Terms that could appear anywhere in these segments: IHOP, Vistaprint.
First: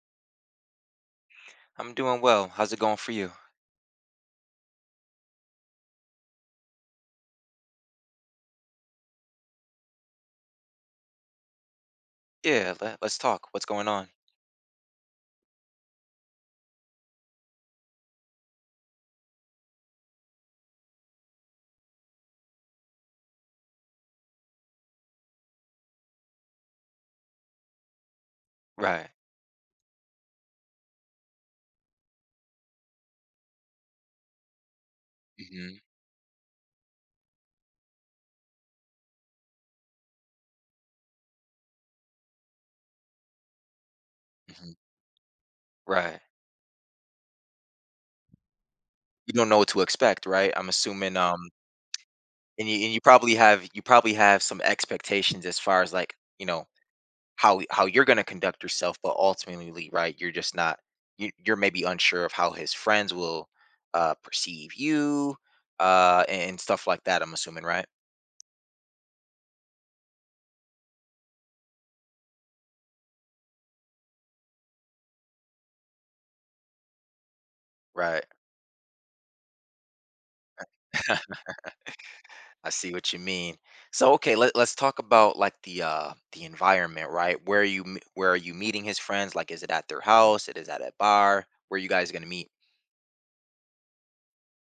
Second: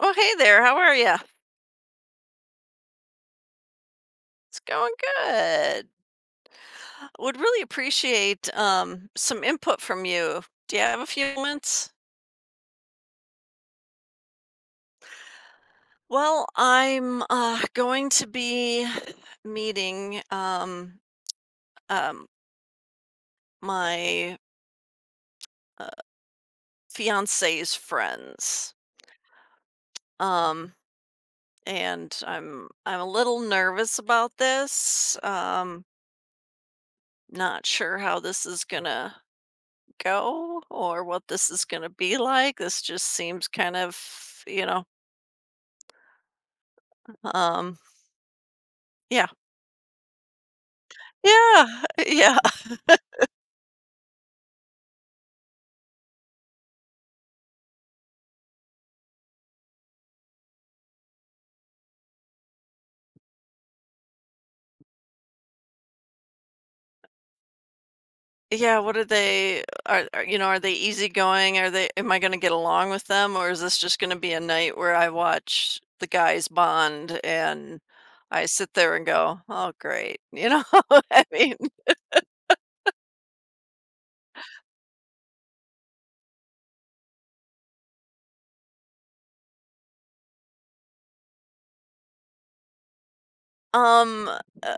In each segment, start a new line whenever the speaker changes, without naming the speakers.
Oh, hey there. How are you?
I'm doing well. How's it going for you?
It's going good. Would really appreciate some input from you. Do you have a few moments?
Yeah, let's talk. What's going on?
Well, I'm going to be meeting um, my uh, fiance's friends,
Right.
um, and I'm a little nervous about this.
Hmm.
Not sure how this is gonna go or what this is gonna be like. This just seems kind of, you
Hmm.
know.
Right.
Um, yeah.
You don't know what to expect, right? I'm assuming,
Yeah, yeah,
and you probably have some expectations as far as, how you're going to conduct yourself, but ultimately, right, you're just not you you're maybe unsure of how his friends will perceive you, and stuff like that, I'm assuming, right?
yeah, what are they are, you know, are they easygoing? Are they am I gonna get along with them, or is this just gonna be a night where I watch the guys bond and
Right.
I sit there and go, "Oh, great." You know? I mean,
I see what you mean. So okay, let's talk about like the environment, right? Where are you where are you meeting his friends? Like, is it at their house? It is at a bar? Where you guys gonna meet?
um, uh,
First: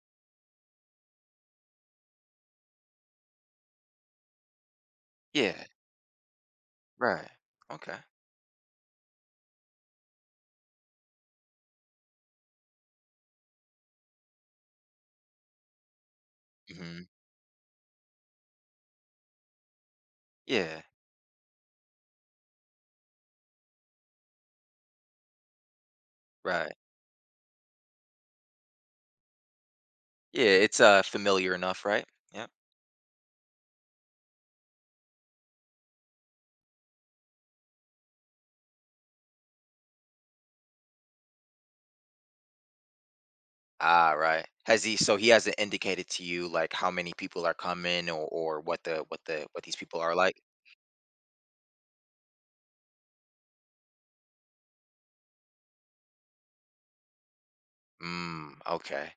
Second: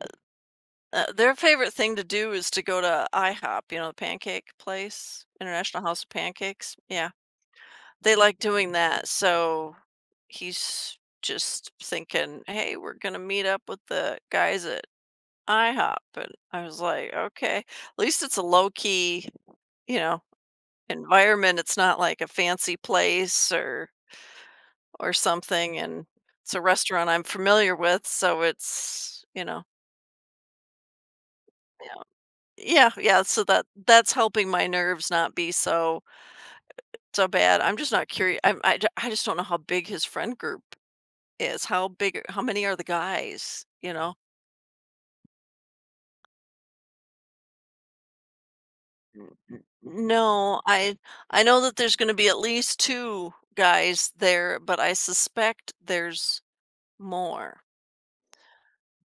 their favorite thing to do is to go to IHOP, you know, the pancake place,
Yeah,
International House of Pancakes? Yeah.
right. Okay.
They like doing that, so he's just thinking, "Hey, we're gonna meet up with the guys at IHOP," and I was
Hmm.
like, "Okay, at least it's a low-key, you know,
Yeah,
environment, it's not like a fancy place or something, and it's a
right.
restaurant I'm familiar with, so it's, you know."
Yeah, it's familiar enough,
Yeah.
right? Yeah.
Yeah, yeah, so that's helping my nerves not be so so bad, I'm just not curious. I just don't know how big his friend group is how big how many are the guys, you
Ah,
know?
right. Has he, so he hasn't indicated to you like how many people are coming, or what
"N n
these people are like?
no, I know that there's gonna be at least two guys there, but I suspect there's more.
Mm, okay.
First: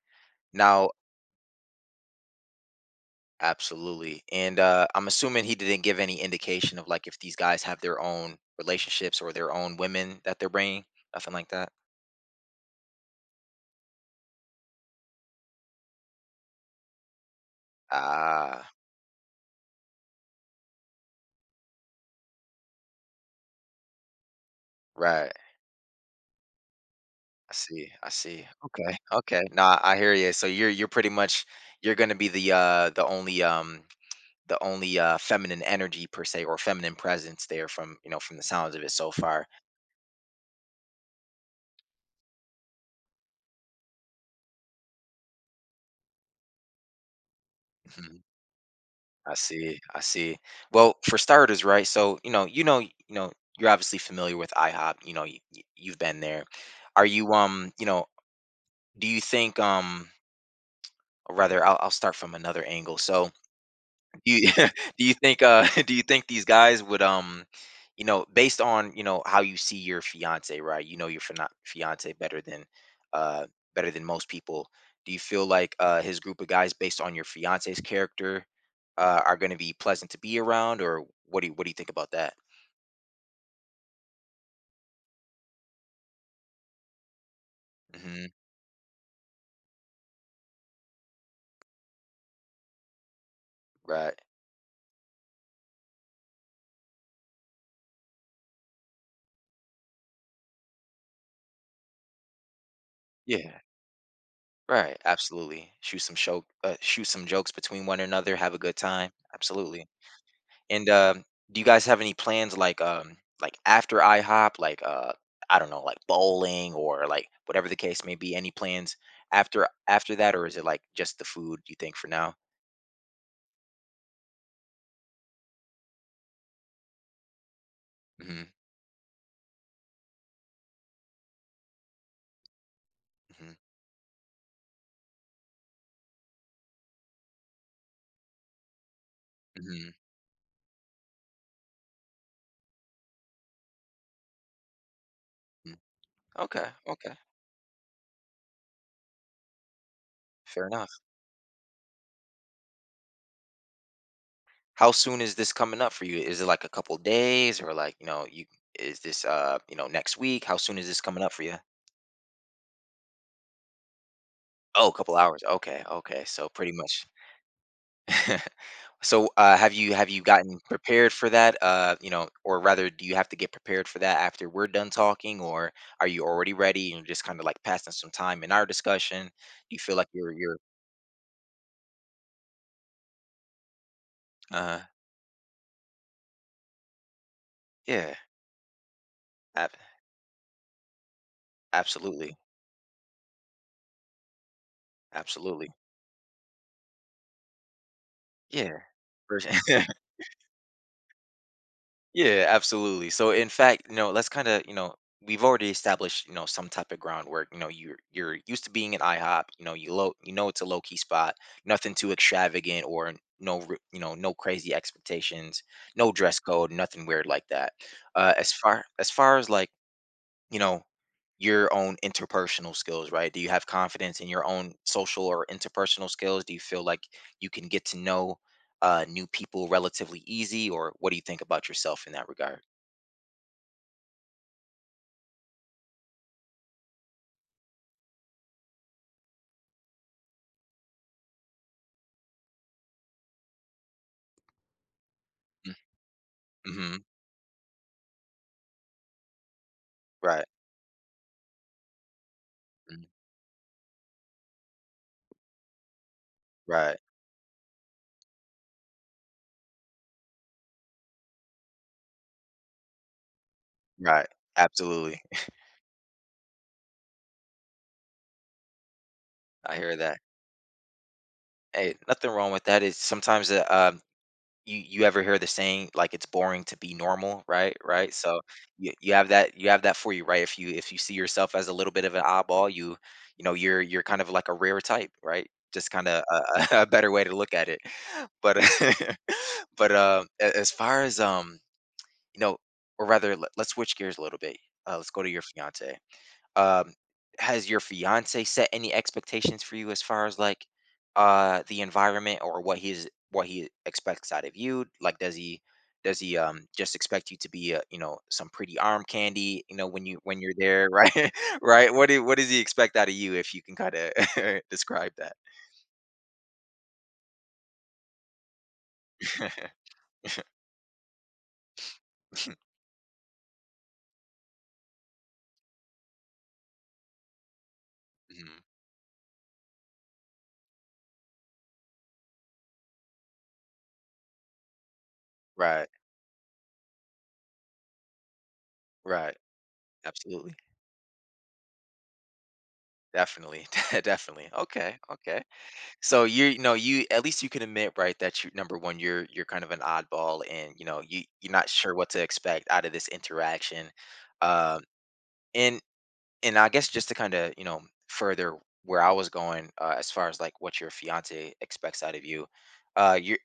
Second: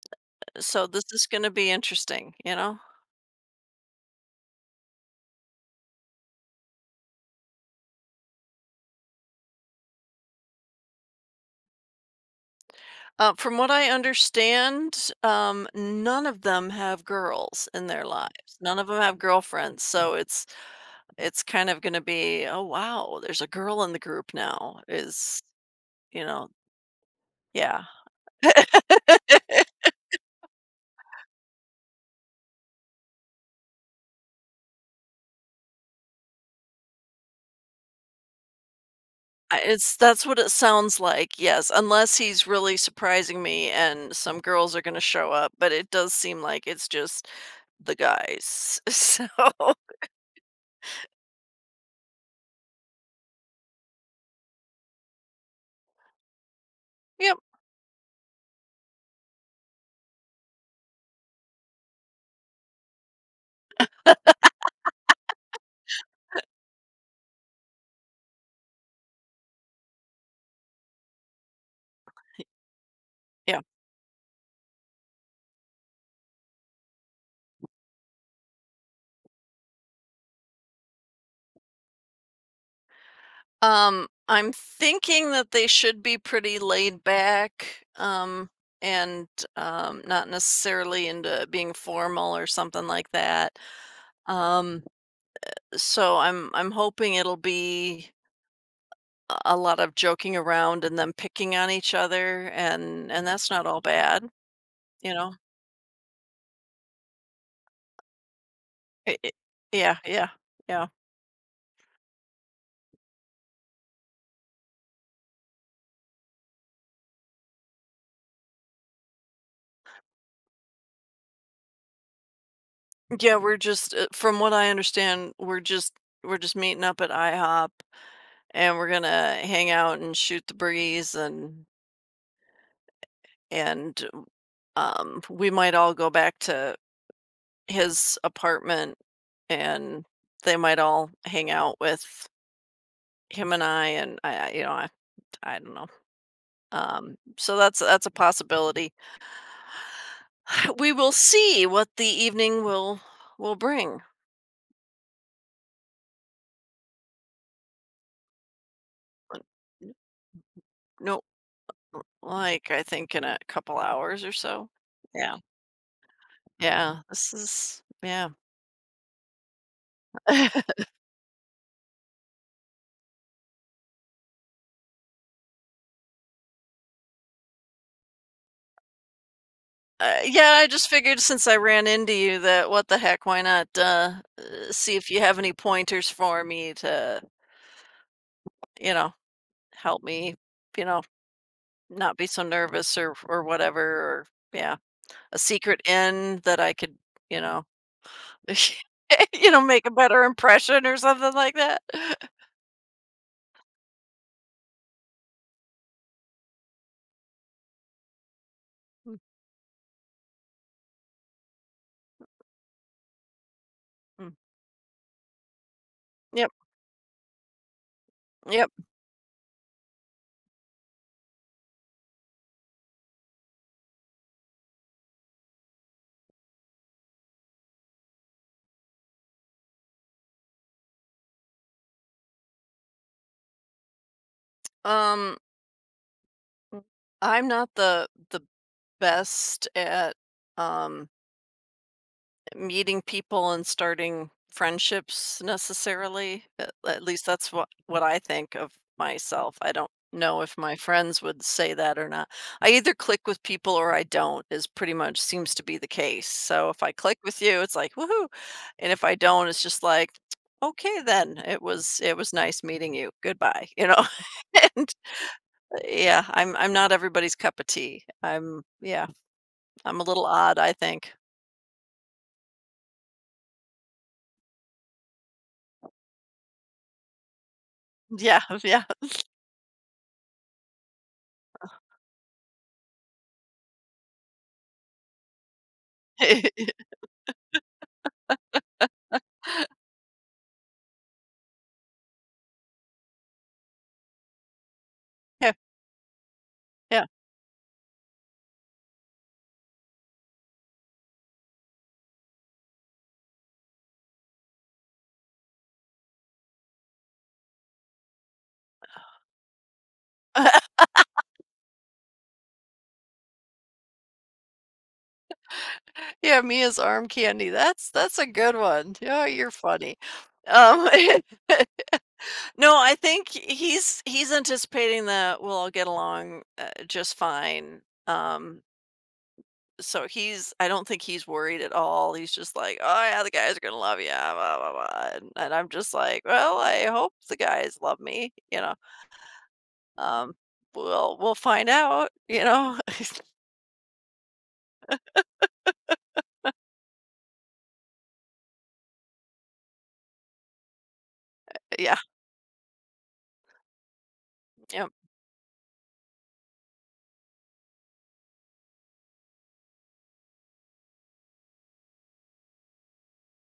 So
Now,
this is gonna be interesting, you know?
absolutely. And I'm assuming he didn't give any indication of like if these guys have their own relationships or their own women that they're bringing, nothing like that.
From what I understand, none of them have girls in their lives.
Ah,
None of them have girlfriends, so it's kind of gonna be, "Oh, wow, there's a girl in the group now,"
right.
is you know?
I
Yeah.
see. I see. Okay. Okay. Nah, I hear you. So you're pretty much you're gonna be the only the only feminine energy per se, or feminine presence there, from from the sounds of it so far.
I it's that's what it sounds like, yes, unless he's really surprising me and some girls are gonna show up, but it does seem like it's just the guys. So,
I see. I see. Well, for starters, right? So, you know, you're obviously familiar with IHOP. You've been there. Are you,
yep,
do you think, or rather, I'll start from another angle. So, do you do you think do you think these guys would, based on, how you see your fiance, right, you know your fiance uh
yeah.
better than most people, do you feel like his group of guys, based on your fiance's character, are going to be pleasant to be around, or what do you think about that?
I'm thinking that they should be pretty laid back,
Hmm.
and, not necessarily into being formal or something like that.
Right.
Um, so I'm hoping it'll be a lot of joking around and them picking on each other and that's
Yeah,
not all bad,
right,
you know?
absolutely. Shoot some jokes between one another, have a good time.
I
Absolutely.
yeah, yeah, yeah.
And do you guys have any plans like, like after IHOP, like, I don't know, like bowling, or like whatever the case may be? Any plans after that, or is it like just the food, you think, for now?
Yeah, we're just, from what I understand, we're just meeting up at IHOP
Mm-hmm.
and we're gonna hang out and shoot the breeze
Hmm.
and, we might all go back to his apartment
Hmm.
and they might all hang out with him and I and I you know, I don't know.
Okay, okay,
So that's a possibility.
fair enough.
We will see what the evening will bring.
How soon is this coming up for you? Is it like a couple days, or, like, you know, you is this,
But n-
next week? How soon is this
no,
coming up for you?
like I think in a couple hours or so.
Oh, a couple
Yeah,
hours. Okay, okay. So pretty
yeah.
much
This is yeah,
so, have you gotten
uh,
prepared for that? Or rather, do you have to get prepared for that after we're done talking, or are you already ready and just kind of like passing some time in our discussion? Do you feel like you're
yeah.
you're
I just figured since I ran into you that what the heck, why not
uh
see if you have any pointers for me to
yeah,
you know
ab-
help me, you know, not be
absolutely,
so nervous or whatever. Or yeah, a
absolutely,
secret in that I could you know.
yeah, for
You know,
sure.
make a better impression or something like that.
Yeah, absolutely. So in fact, let's kind of, we've already established, some type of groundwork. You're used to being an IHOP, you know, you low you know it's a low key spot, nothing too extravagant, or no
Mhm.
crazy expectations, no dress
Yep,
code, nothing weird like that. As
yep.
far as far as like, you know your own interpersonal skills, right, do you have confidence in your own social or interpersonal skills? Do you feel like you can get to know, new people relatively easy, or what do you think about yourself in that regard?
Um, I'm not the best at, um meeting people and starting friendships necessarily. At,
Mm-hmm.
at least that's what I think of myself. I don't know
Right.
if my friends would say that or not. I either
Mm,
click with people or I don't is pretty much seems to be the case. So if I
right,
click with you, it's like woohoo. And if I don't, it's just like okay then. It was nice meeting you. Goodbye, you know.
right,
And
absolutely.
yeah, I'm not everybody's cup of tea. I'm yeah,
I hear
I'm a
that.
little odd, I think.
Hey, nothing wrong with that. It's sometimes, you, you ever hear the saying like it's boring to be normal, right? Right. So
Yeah, yeah.
you have that, you have that for you, right? If you, if you see yourself as a little bit of an oddball, you're kind of like a rare type, right? Just kind of a, a better way to look at it, but but as far as, you know or rather, us switch gears a little bit. Let's go to your
Yeah,
fiance. um,
yeah.
has your fiance set any expectations for you as far as like, the environment, or what he's what he expects out of you? Like, does he just expect you to be, some pretty arm candy, when you, when you're there, right? Right, what do what does he expect out of you, if you can kind of describe that?
Yeah, Mia's arm candy. That's a good one. Yeah, you're funny. Um, no, I think he's anticipating that we'll all get along, just fine. Um,
Mhm.
so he's I don't think he's worried at all. He's just like, "Oh, yeah, the guys are gonna love you, ah, blah, blah, blah," and I'm
Right,
just like, "Well, I hope the guys love me," you know?
right,
Um,
absolutely.
we'll find out, you know?
Definitely. Definitely. Okay, okay. So you're, you at least you can admit, right, that you, number one, you're kind of an oddball, and, you know, you're not sure
Yeah,
what to expect out of this interaction. Um,
yep.
and I guess, just to kind of, further where I was going, as far as like what your fiance expects out of you, you're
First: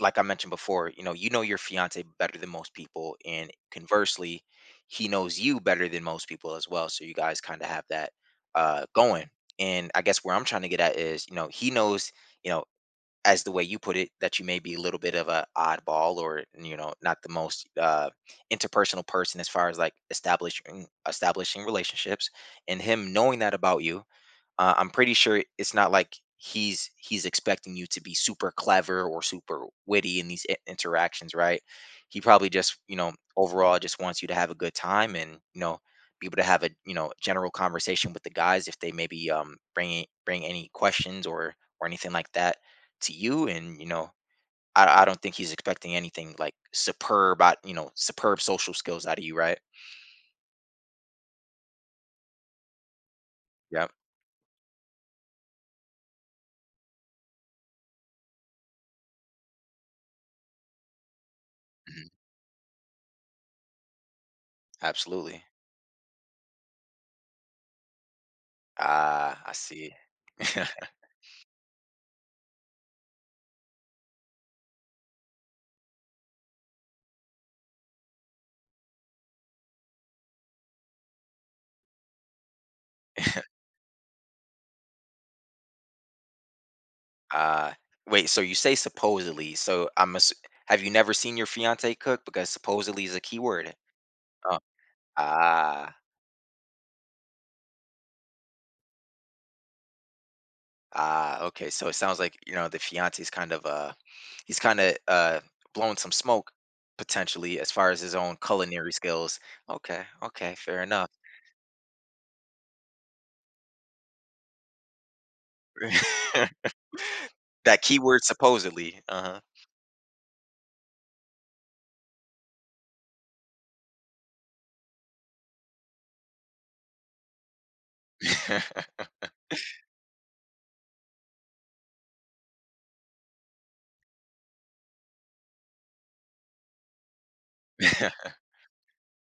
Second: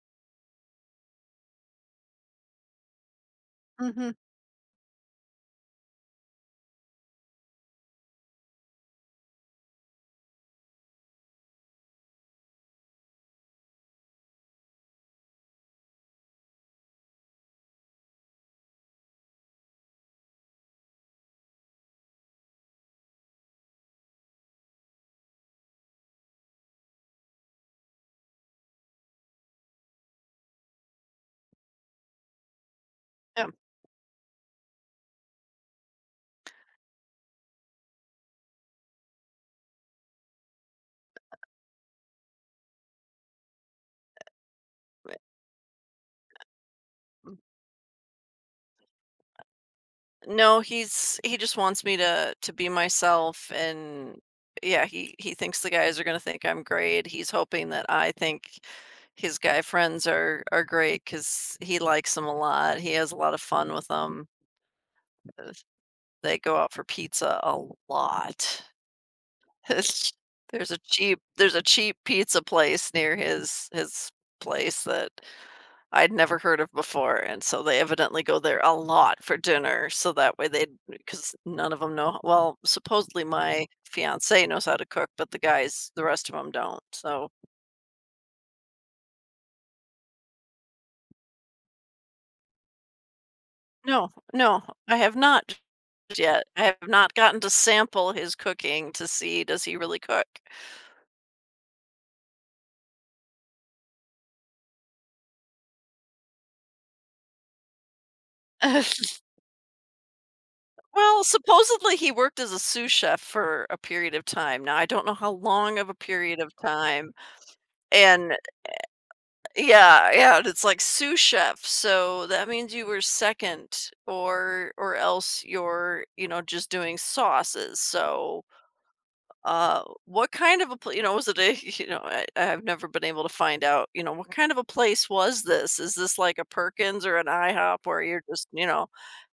like I mentioned before, you know your fiance better than most people, and
Mhm,
conversely, he knows you better than most people as well. So you guys kind of have that, going. And I guess where I'm trying to get at is, he knows, you know as the way you put it, that you may be a little bit of a oddball, or, not the most, interpersonal person, as far as like establishing relationships, and him knowing that about you, I'm pretty sure it's not like he's expecting you to be super clever or super witty in these interactions, right? He probably just,
yeah.
overall just wants you to have a good time, and, be able to have a, general conversation with the guys if they maybe bring any questions or anything like that to you, and, I don't think he's expecting anything like superb, superb social skills out of you, right?
No, he's he just wants me to be myself
Yep.
and yeah, he thinks the guys are going to think I'm great. He's hoping that I think his guy friends are great cuz he
Mhm.
likes them a lot. He has a lot of fun with them.
Absolutely.
Uh, They go out for pizza a lot.
Ah, I see.
There's a cheap pizza place near his place that I'd never heard of before, and so they evidently go there a lot for dinner, so that way they'd because none of them know well, supposedly my fiancé knows how to cook, but the guys the rest of them 'em don't, so
Uh, wait, so you say supposedly. So I'm have you never seen your fiance cook? Because supposedly is a keyword.
no,
Oh,
I have not
ah,
yet. I have not gotten to sample his cooking to see does he really cook.
ah, okay. So it sounds like, the fiance's kind of he's kind of blowing some smoke potentially as far as his own culinary skills. Okay, okay, fair enough.
Well, supposedly he worked as a sous chef for a period of time. Now I don't know how long of a period of time,
That keyword
and
supposedly. Uh-huh.
yeah, yeah, and it's like sous chef, so that means you were second or else you're, you know, just doing sauces. So what kind of a pl you know, was it a you know, I've never been able to find out, you know, what kind of a place was this? Is this like a Perkins or an IHOP where you're just, you know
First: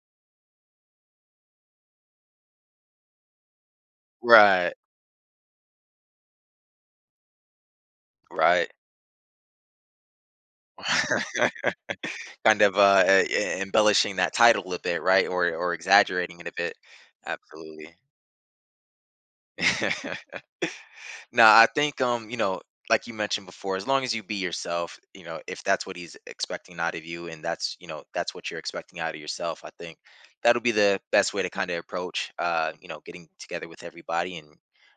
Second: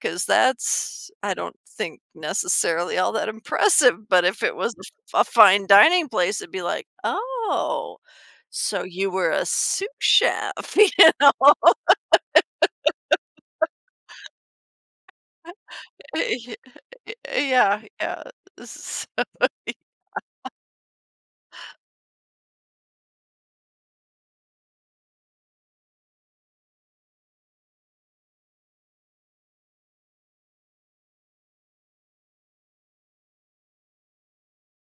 because that's, I don't think necessarily all that impressive, but if it
Right,
was a fine dining place, it'd be like, "Oh,
right.
so you were a sous chef," you know?
Kind of, e embellishing that title a bit, right? Or exaggerating it a bit.
Yeah,
Absolutely.
yeah. S
No, I think, like you mentioned before, as long as you be yourself, if that's what he's expecting out of you, and that's, that's what you're expecting out of yourself, I think that'll be the best way to kind of approach, getting together with everybody, and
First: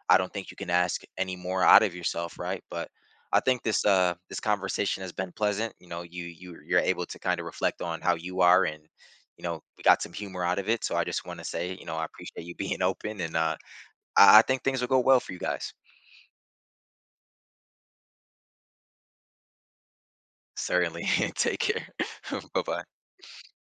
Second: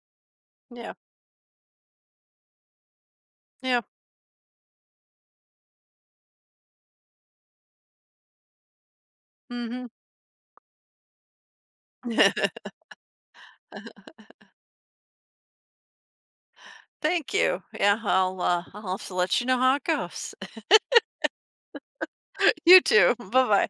I don't think you can
yeah,
ask any more out of yourself, right? But I think
yeah.
this this conversation has been pleasant. You're able to kind of reflect on how you are, and, we
Mhm.
got some humor out of it. So I just want to say, I appreciate you being open, and I think things will go well for you guys.
Thank you. Yeah, I'll have to let you know how it goes.
Certainly. Take care. Bye
You
bye.
too. Bye bye.